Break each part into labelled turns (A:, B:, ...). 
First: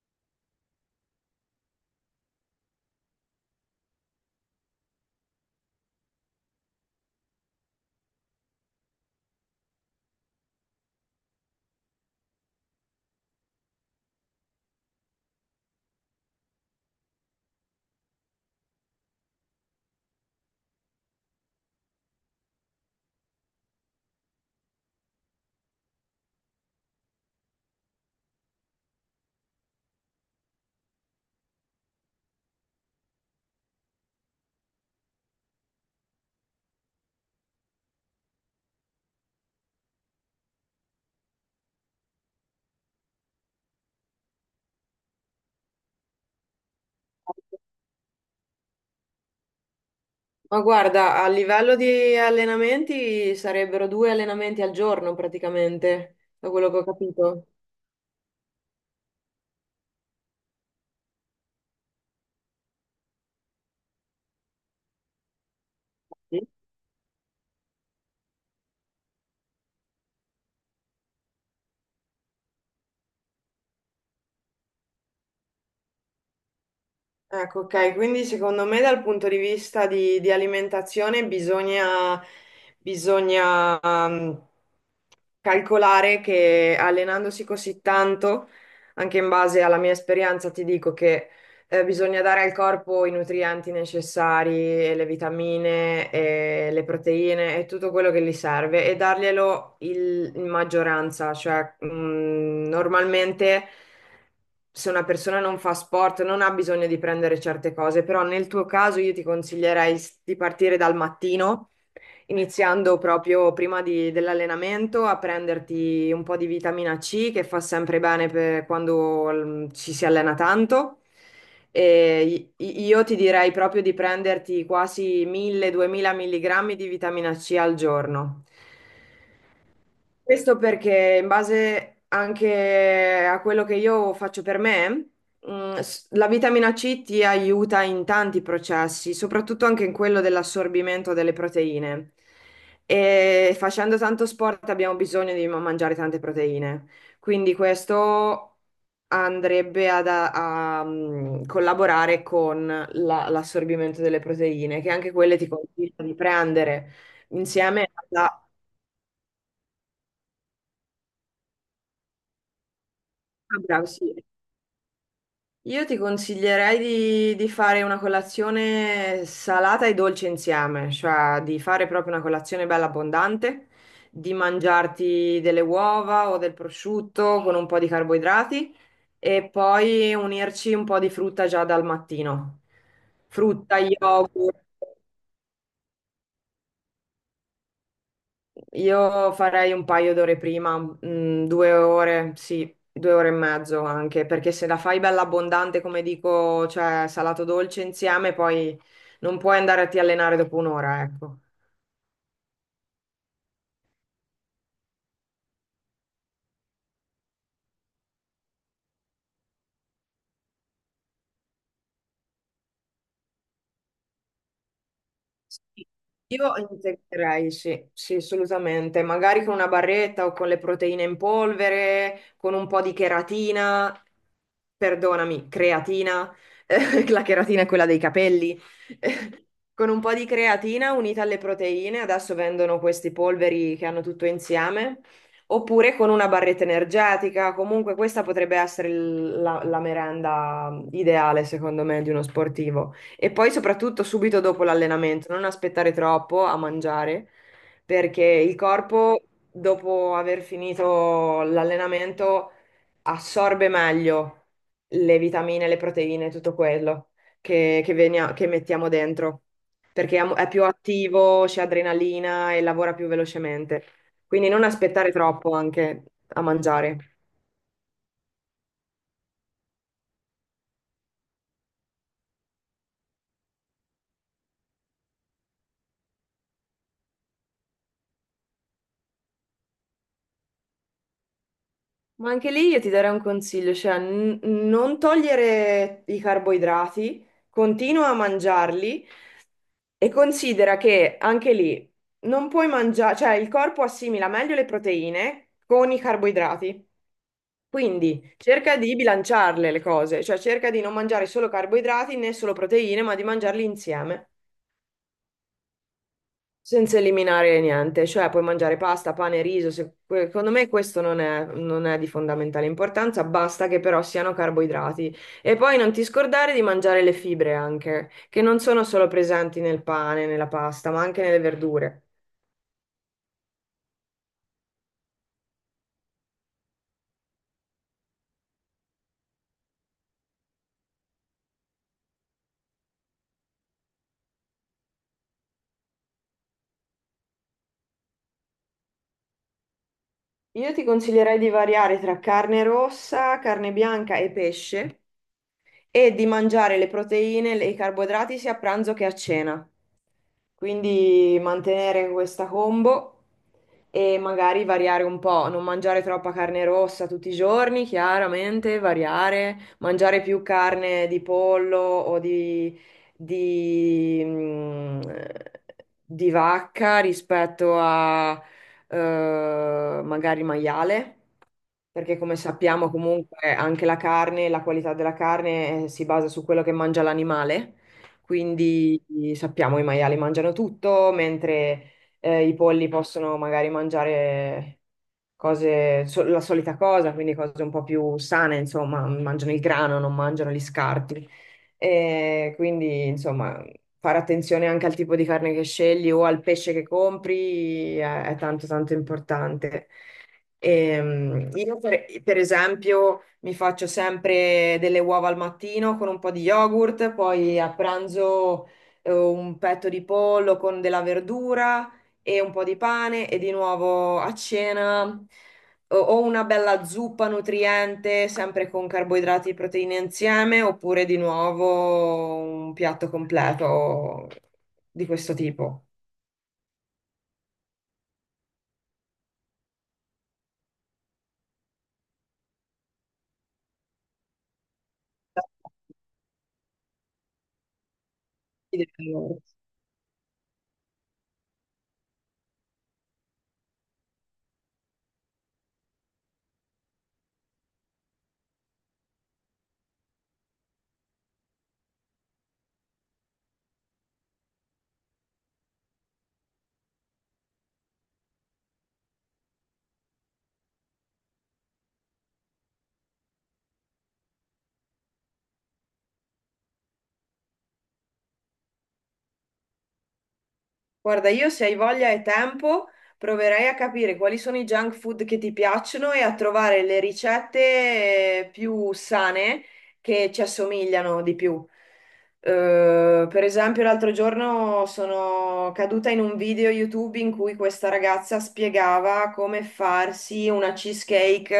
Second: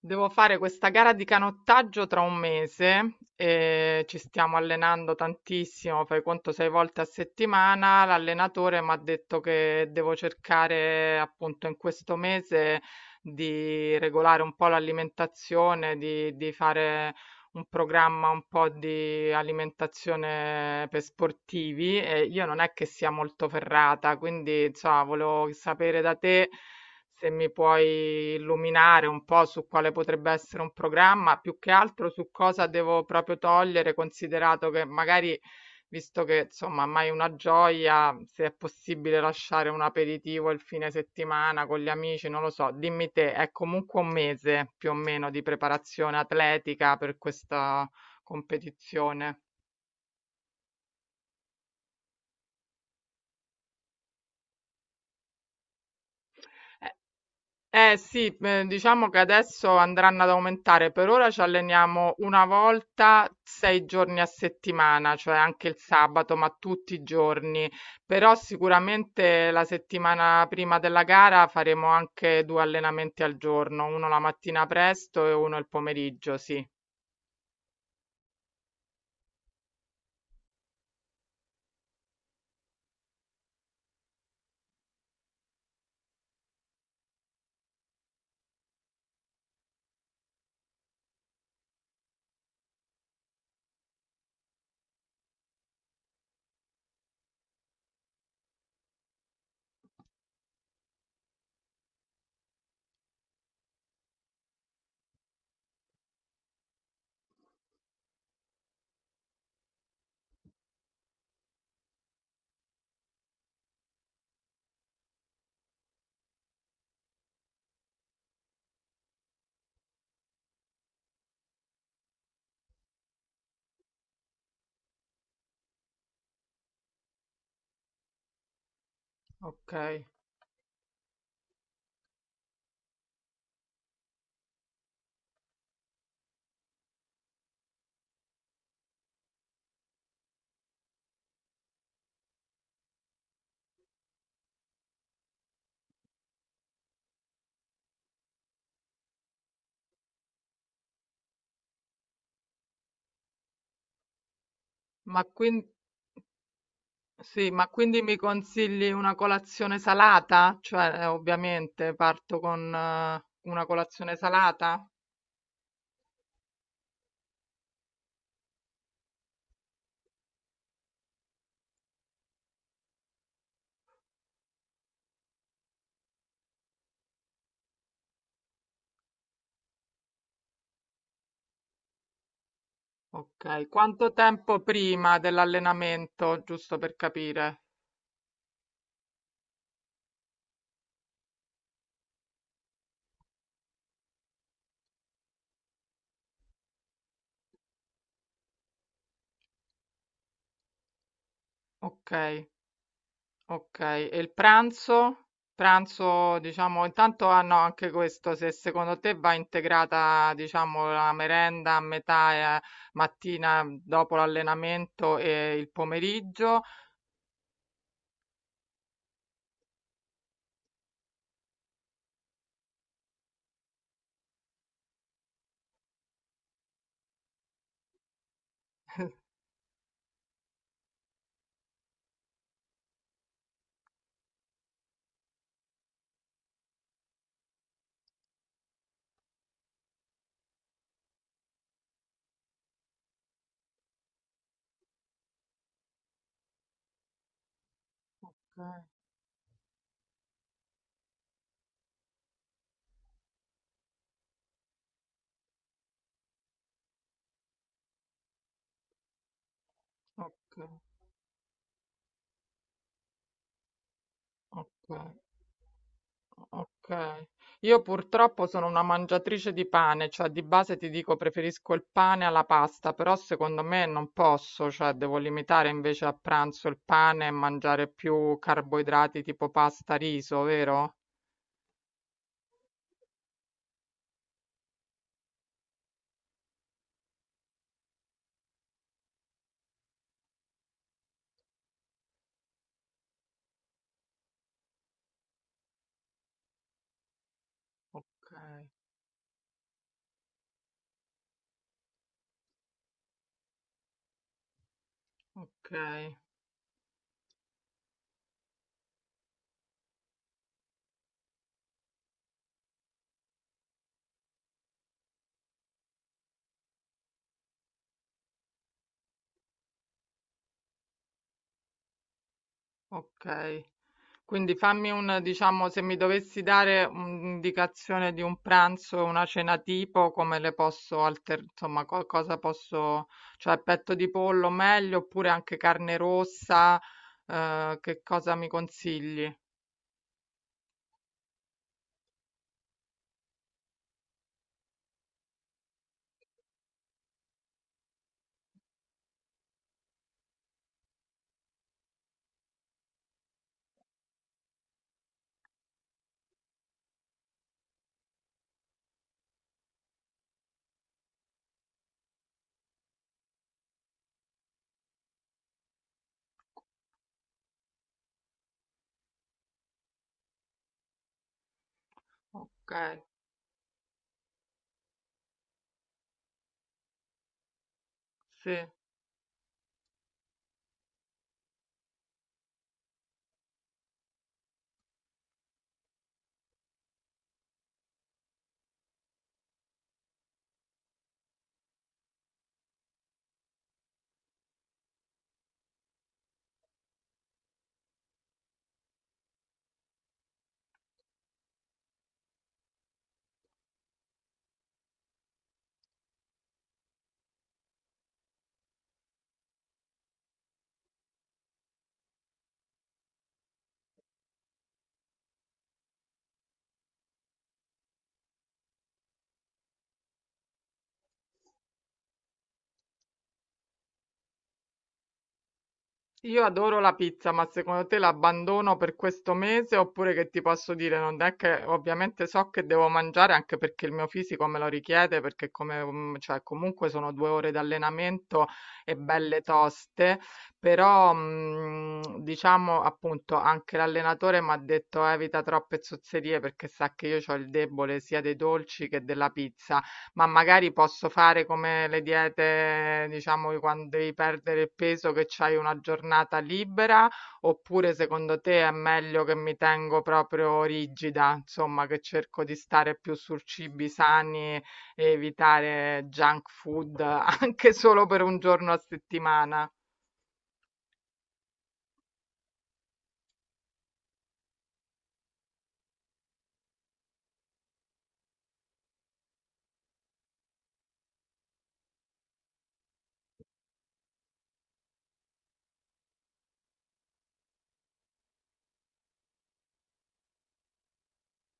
A: Devo fare questa gara di canottaggio tra un mese e ci stiamo allenando tantissimo, fai conto 6 volte a settimana. L'allenatore mi ha detto che devo cercare appunto in questo mese di regolare un po' l'alimentazione, di fare un programma un po' di alimentazione per sportivi e io non è che sia molto ferrata, quindi insomma, volevo sapere da te se mi puoi illuminare un po' su quale potrebbe essere un programma, più che altro su cosa devo proprio togliere, considerato che magari, visto che insomma mai una gioia, se è possibile lasciare un aperitivo il fine settimana con gli amici, non lo so, dimmi te, è comunque un mese più o meno di preparazione atletica per questa competizione.
B: Ma guarda, a livello di allenamenti sarebbero due allenamenti al giorno praticamente, da quello che ho capito.
A: Eh. Eh sì, diciamo che adesso andranno ad aumentare. Per ora ci alleniamo una volta 6 giorni a settimana, cioè anche il sabato, ma tutti i giorni. Però sicuramente la settimana prima della gara faremo anche 2 allenamenti al giorno, uno la mattina presto e uno il pomeriggio, sì.
B: Ecco, ok, quindi secondo me dal punto di vista di alimentazione bisogna calcolare che allenandosi così tanto, anche in base alla mia esperienza, ti dico che bisogna dare al corpo i nutrienti necessari, e le vitamine, e le proteine e tutto quello che gli serve e darglielo in maggioranza, cioè normalmente se una persona non fa sport, non ha bisogno di prendere certe cose, però nel tuo caso io ti consiglierei di partire dal mattino, iniziando proprio prima dell'allenamento a prenderti un po' di vitamina C che fa sempre bene per quando ci si allena tanto. E io ti direi proprio di prenderti quasi 1.000-2.000 mg di vitamina C al giorno.
A: Ok.
B: Questo perché in base anche a quello che io faccio per me, la vitamina C ti aiuta in tanti processi, soprattutto anche in quello dell'assorbimento delle proteine. E facendo tanto sport abbiamo bisogno di mangiare tante proteine. Quindi questo andrebbe a collaborare con l'assorbimento delle proteine, che anche
A: Ma
B: quelle ti
A: quindi,
B: consiglio di prendere
A: sì, ma
B: insieme
A: quindi mi
B: alla.
A: consigli una colazione salata? Cioè, ovviamente parto con
B: Ah,
A: una
B: bravo, sì.
A: colazione salata?
B: Io ti consiglierei di fare una colazione salata e dolce insieme, cioè di fare proprio una colazione bella abbondante, di mangiarti delle uova o del prosciutto con un po' di carboidrati e poi unirci un po' di frutta già dal mattino.
A: Okay,
B: Frutta,
A: quanto tempo
B: yogurt.
A: prima dell'allenamento, giusto per capire?
B: Io farei un paio d'ore prima, due ore, sì, due ore e mezzo anche, perché se la fai bella abbondante, come dico, cioè salato dolce insieme, poi non puoi andare a ti allenare dopo un'ora, ecco.
A: Okay, okay. E il pranzo? Pranzo, diciamo, intanto hanno anche questo, se secondo te va integrata, diciamo, la merenda a metà, mattina dopo l'allenamento e il
B: Sì. Io
A: pomeriggio?
B: integrerei, sì, sì, assolutamente. Magari con una barretta o con le proteine in polvere, con un po' di cheratina, perdonami, creatina, La cheratina è quella dei capelli. Con un po' di creatina unita alle proteine, adesso vendono questi polveri che hanno tutto insieme, oppure con una barretta energetica. Comunque questa potrebbe essere la merenda ideale, secondo me, di uno sportivo. E poi soprattutto subito dopo l'allenamento, non aspettare troppo a mangiare, perché il
A: Okay,
B: corpo, dopo aver finito l'allenamento, assorbe meglio le vitamine, le proteine, tutto quello che mettiamo dentro, perché è più
A: okay,
B: attivo, c'è adrenalina e lavora più velocemente. Quindi non
A: okay.
B: aspettare troppo anche a mangiare.
A: Okay. Io purtroppo sono una mangiatrice di pane, cioè di base ti dico preferisco il pane alla pasta, però secondo me non posso, cioè devo limitare invece a pranzo il pane e mangiare più carboidrati tipo pasta, riso, vero?
B: Ma anche lì io ti darei un consiglio, cioè non togliere i carboidrati, continua a mangiarli e considera che anche lì non puoi mangiare, cioè il corpo assimila meglio le proteine con i carboidrati. Quindi
A: Okay,
B: cerca di bilanciarle le cose, cioè cerca di non mangiare solo carboidrati né solo proteine, ma di mangiarli insieme.
A: okay,
B: Senza eliminare niente, cioè puoi mangiare pasta, pane, riso, secondo me questo non è di fondamentale importanza, basta che però siano carboidrati. E poi non ti scordare di mangiare le fibre anche, che non sono solo presenti nel pane, nella pasta, ma anche nelle verdure.
A: okay. Quindi fammi un, diciamo, se mi dovessi dare un'indicazione di un pranzo e una cena tipo, come le posso insomma, cosa posso, cioè petto di pollo meglio, oppure anche carne rossa, che cosa mi consigli?
B: Io ti consiglierei di variare tra carne rossa, carne bianca e pesce, e di mangiare le proteine e i carboidrati sia a pranzo che a cena. Quindi mantenere questa combo e magari variare un po', non mangiare troppa carne rossa tutti i giorni, chiaramente, variare, mangiare più carne di pollo o di, mm, di vacca rispetto a magari maiale, perché come
A: Ok,
B: sappiamo comunque anche la carne, la qualità della carne si basa su quello che mangia l'animale,
A: sì.
B: quindi sappiamo i maiali mangiano tutto, mentre i polli possono magari mangiare cose, la solita cosa, quindi cose un po' più sane, insomma, mangiano il grano, non mangiano gli scarti. E quindi, insomma, fare attenzione anche al tipo di carne che scegli o al pesce che compri è tanto tanto importante. Io per esempio mi faccio sempre delle uova al mattino con un po' di yogurt, poi a pranzo un petto di pollo con della verdura e un po' di pane e di nuovo a cena o una bella zuppa nutriente, sempre con carboidrati e proteine insieme, oppure di nuovo un piatto completo di questo tipo.
A: Io adoro la pizza, ma secondo te l'abbandono per questo mese oppure che ti posso dire? Non è che ovviamente so che devo mangiare anche perché il mio fisico me lo richiede, perché come, cioè, comunque sono 2 ore di allenamento e belle toste, però diciamo appunto anche l'allenatore mi ha detto evita troppe zozzerie perché sa che io ho il debole sia dei dolci che della pizza. Ma magari posso fare come le diete, diciamo, che quando devi perdere il peso, che c'hai una giornata libera, oppure secondo te è meglio che mi tengo proprio rigida, insomma, che cerco di stare più su cibi sani e evitare junk food anche solo per un giorno a settimana?
B: Guarda, io se hai voglia e tempo, proverei a capire quali sono i junk food che ti piacciono e a trovare le ricette più sane che ci assomigliano di più. Per esempio, l'altro giorno sono caduta in un video YouTube in cui questa ragazza spiegava come farsi una cheesecake,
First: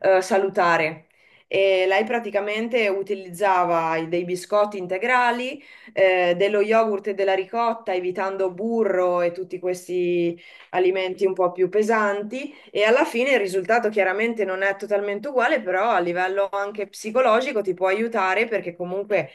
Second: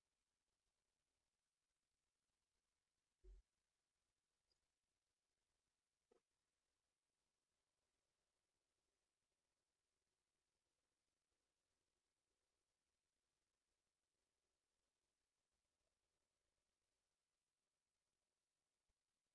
B: salutare. E lei praticamente utilizzava dei biscotti integrali dello yogurt e della ricotta, evitando burro e tutti questi alimenti un po' più pesanti e alla fine il risultato chiaramente non è totalmente uguale, però a livello anche psicologico ti può aiutare perché comunque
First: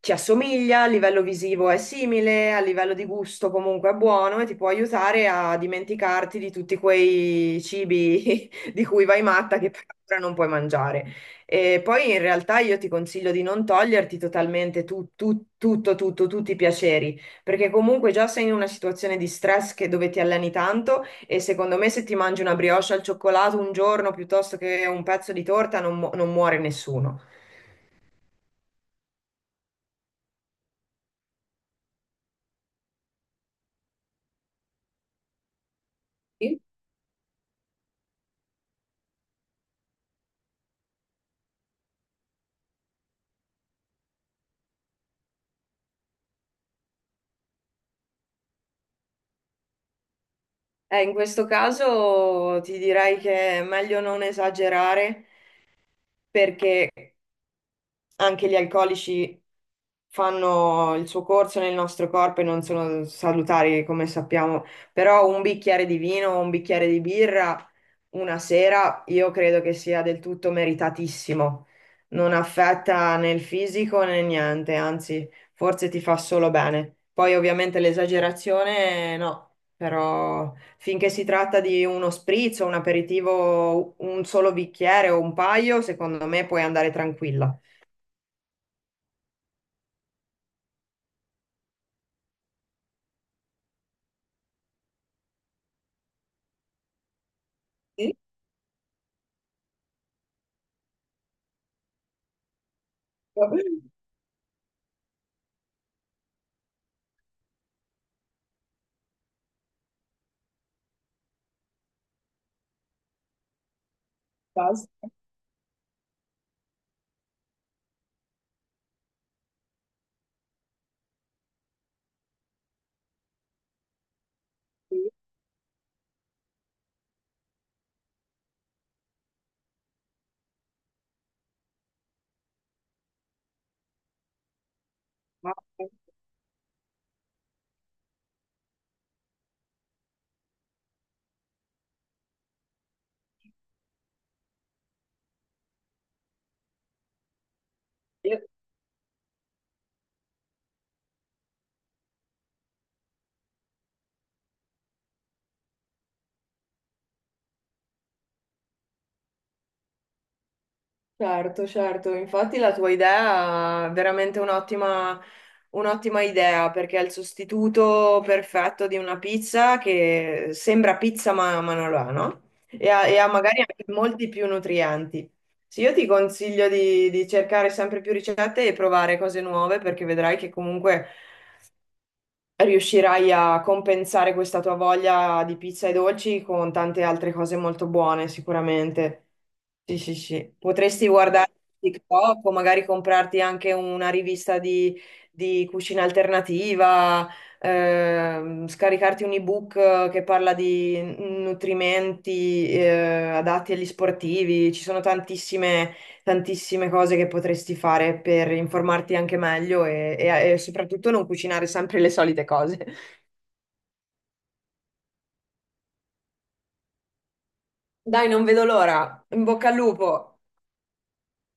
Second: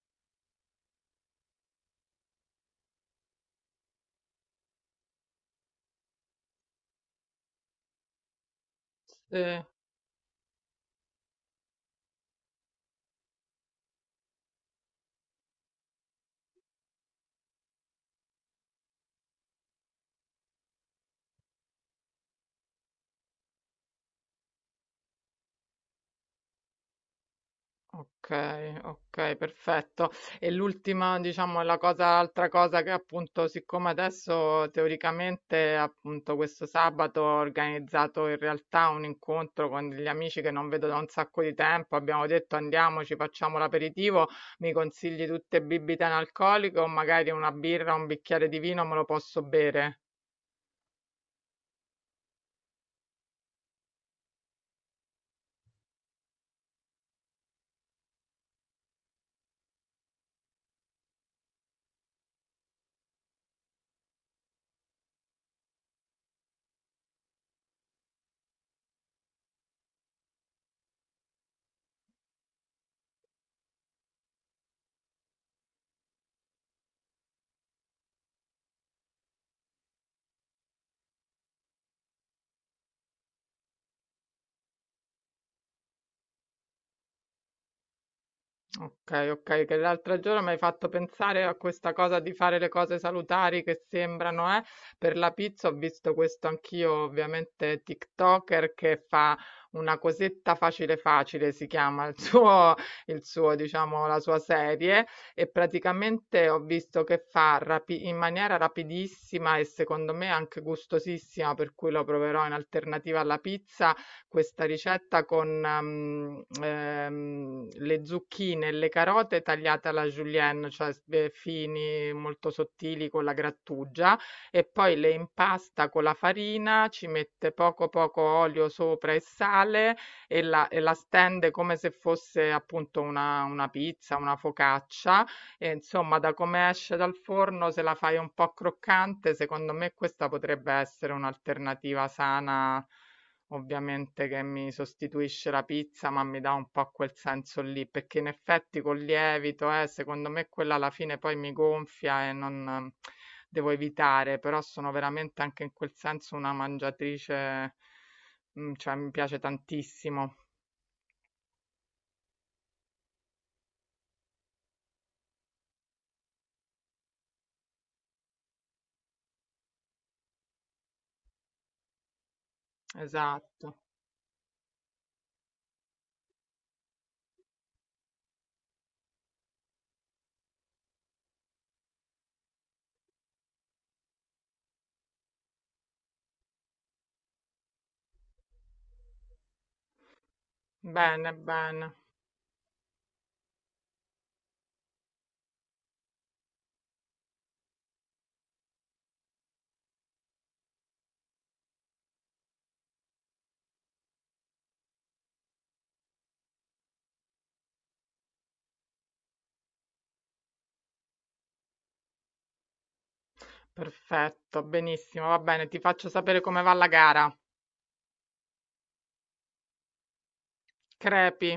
B: ti assomiglia, a livello visivo è simile, a livello di gusto comunque è buono e ti può aiutare a dimenticarti di tutti quei cibi di cui vai matta
A: Sì.
B: che per ora non puoi mangiare. E poi in realtà io ti consiglio di non toglierti totalmente tutti i piaceri, perché comunque già sei in una situazione di stress dove ti alleni tanto e secondo me se ti mangi una brioche al cioccolato un giorno piuttosto che un pezzo di torta non muore nessuno.
A: Okay, okay, perfetto. E l'ultima, diciamo, è la cosa l'altra cosa che appunto, siccome adesso teoricamente, appunto, questo sabato ho organizzato in realtà un incontro con degli amici che non vedo da un sacco di tempo, abbiamo detto andiamoci, facciamo l'aperitivo, mi consigli tutte bibite analcoliche o magari una birra, un bicchiere di vino me lo posso bere?
B: In questo caso ti direi che è meglio non esagerare perché anche gli alcolici fanno il suo corso nel nostro corpo e non sono salutari, come sappiamo, però un bicchiere di vino o un bicchiere di birra una sera io credo che sia del tutto meritatissimo. Non affetta né il fisico né niente, anzi, forse ti fa solo bene. Poi ovviamente l'esagerazione no, però finché si tratta di uno spritz o un aperitivo, un solo bicchiere o un paio, secondo me puoi andare tranquilla.
A: Ok, ok, che l'altro giorno mi hai fatto pensare a questa cosa di fare le cose salutari che sembrano, eh? Per la pizza ho visto questo anch'io, ovviamente TikToker che fa una cosetta facile facile, si chiama
B: Basta.
A: diciamo, la sua serie e praticamente ho visto che fa in maniera rapidissima e secondo me anche gustosissima, per cui lo proverò in alternativa alla pizza questa ricetta con, le zucchine e le carote tagliate alla julienne, cioè s fini, molto sottili con la grattugia e poi
B: Sì,
A: le impasta con la farina, ci mette poco, poco olio sopra e sale e la stende come se fosse appunto una pizza, una focaccia
B: ma-
A: e insomma da come esce dal forno, se la fai un po' croccante, secondo me questa potrebbe essere un'alternativa sana. Ovviamente che mi sostituisce la pizza, ma mi dà un po' quel senso lì, perché in effetti col lievito, secondo me quella alla fine poi mi gonfia e non devo evitare, però sono veramente anche in quel senso una mangiatrice, cioè mi piace tantissimo.
B: Certo, certo, infatti la tua idea è veramente un'ottima un'ottima idea perché è il sostituto perfetto di una pizza che sembra pizza ma non lo è, no? E ha magari
A: Esatto.
B: anche molti più nutrienti. Sì, io ti consiglio di cercare sempre più ricette e provare cose nuove perché vedrai che comunque riuscirai a compensare questa tua voglia di pizza e dolci con tante altre cose molto buone, sicuramente. Sì, sì, sì. Potresti
A: Bene,
B: guardare
A: bene.
B: TikTok o magari comprarti anche una rivista di cucina alternativa, scaricarti un ebook che parla di nutrimenti, adatti agli sportivi. Ci sono tantissime tantissime cose che potresti fare per informarti anche meglio e soprattutto non cucinare sempre le solite cose.
A: Perfetto, benissimo, va bene, ti faccio sapere come va la gara.
B: Dai, non vedo l'ora. In bocca al lupo.
A: Crepi.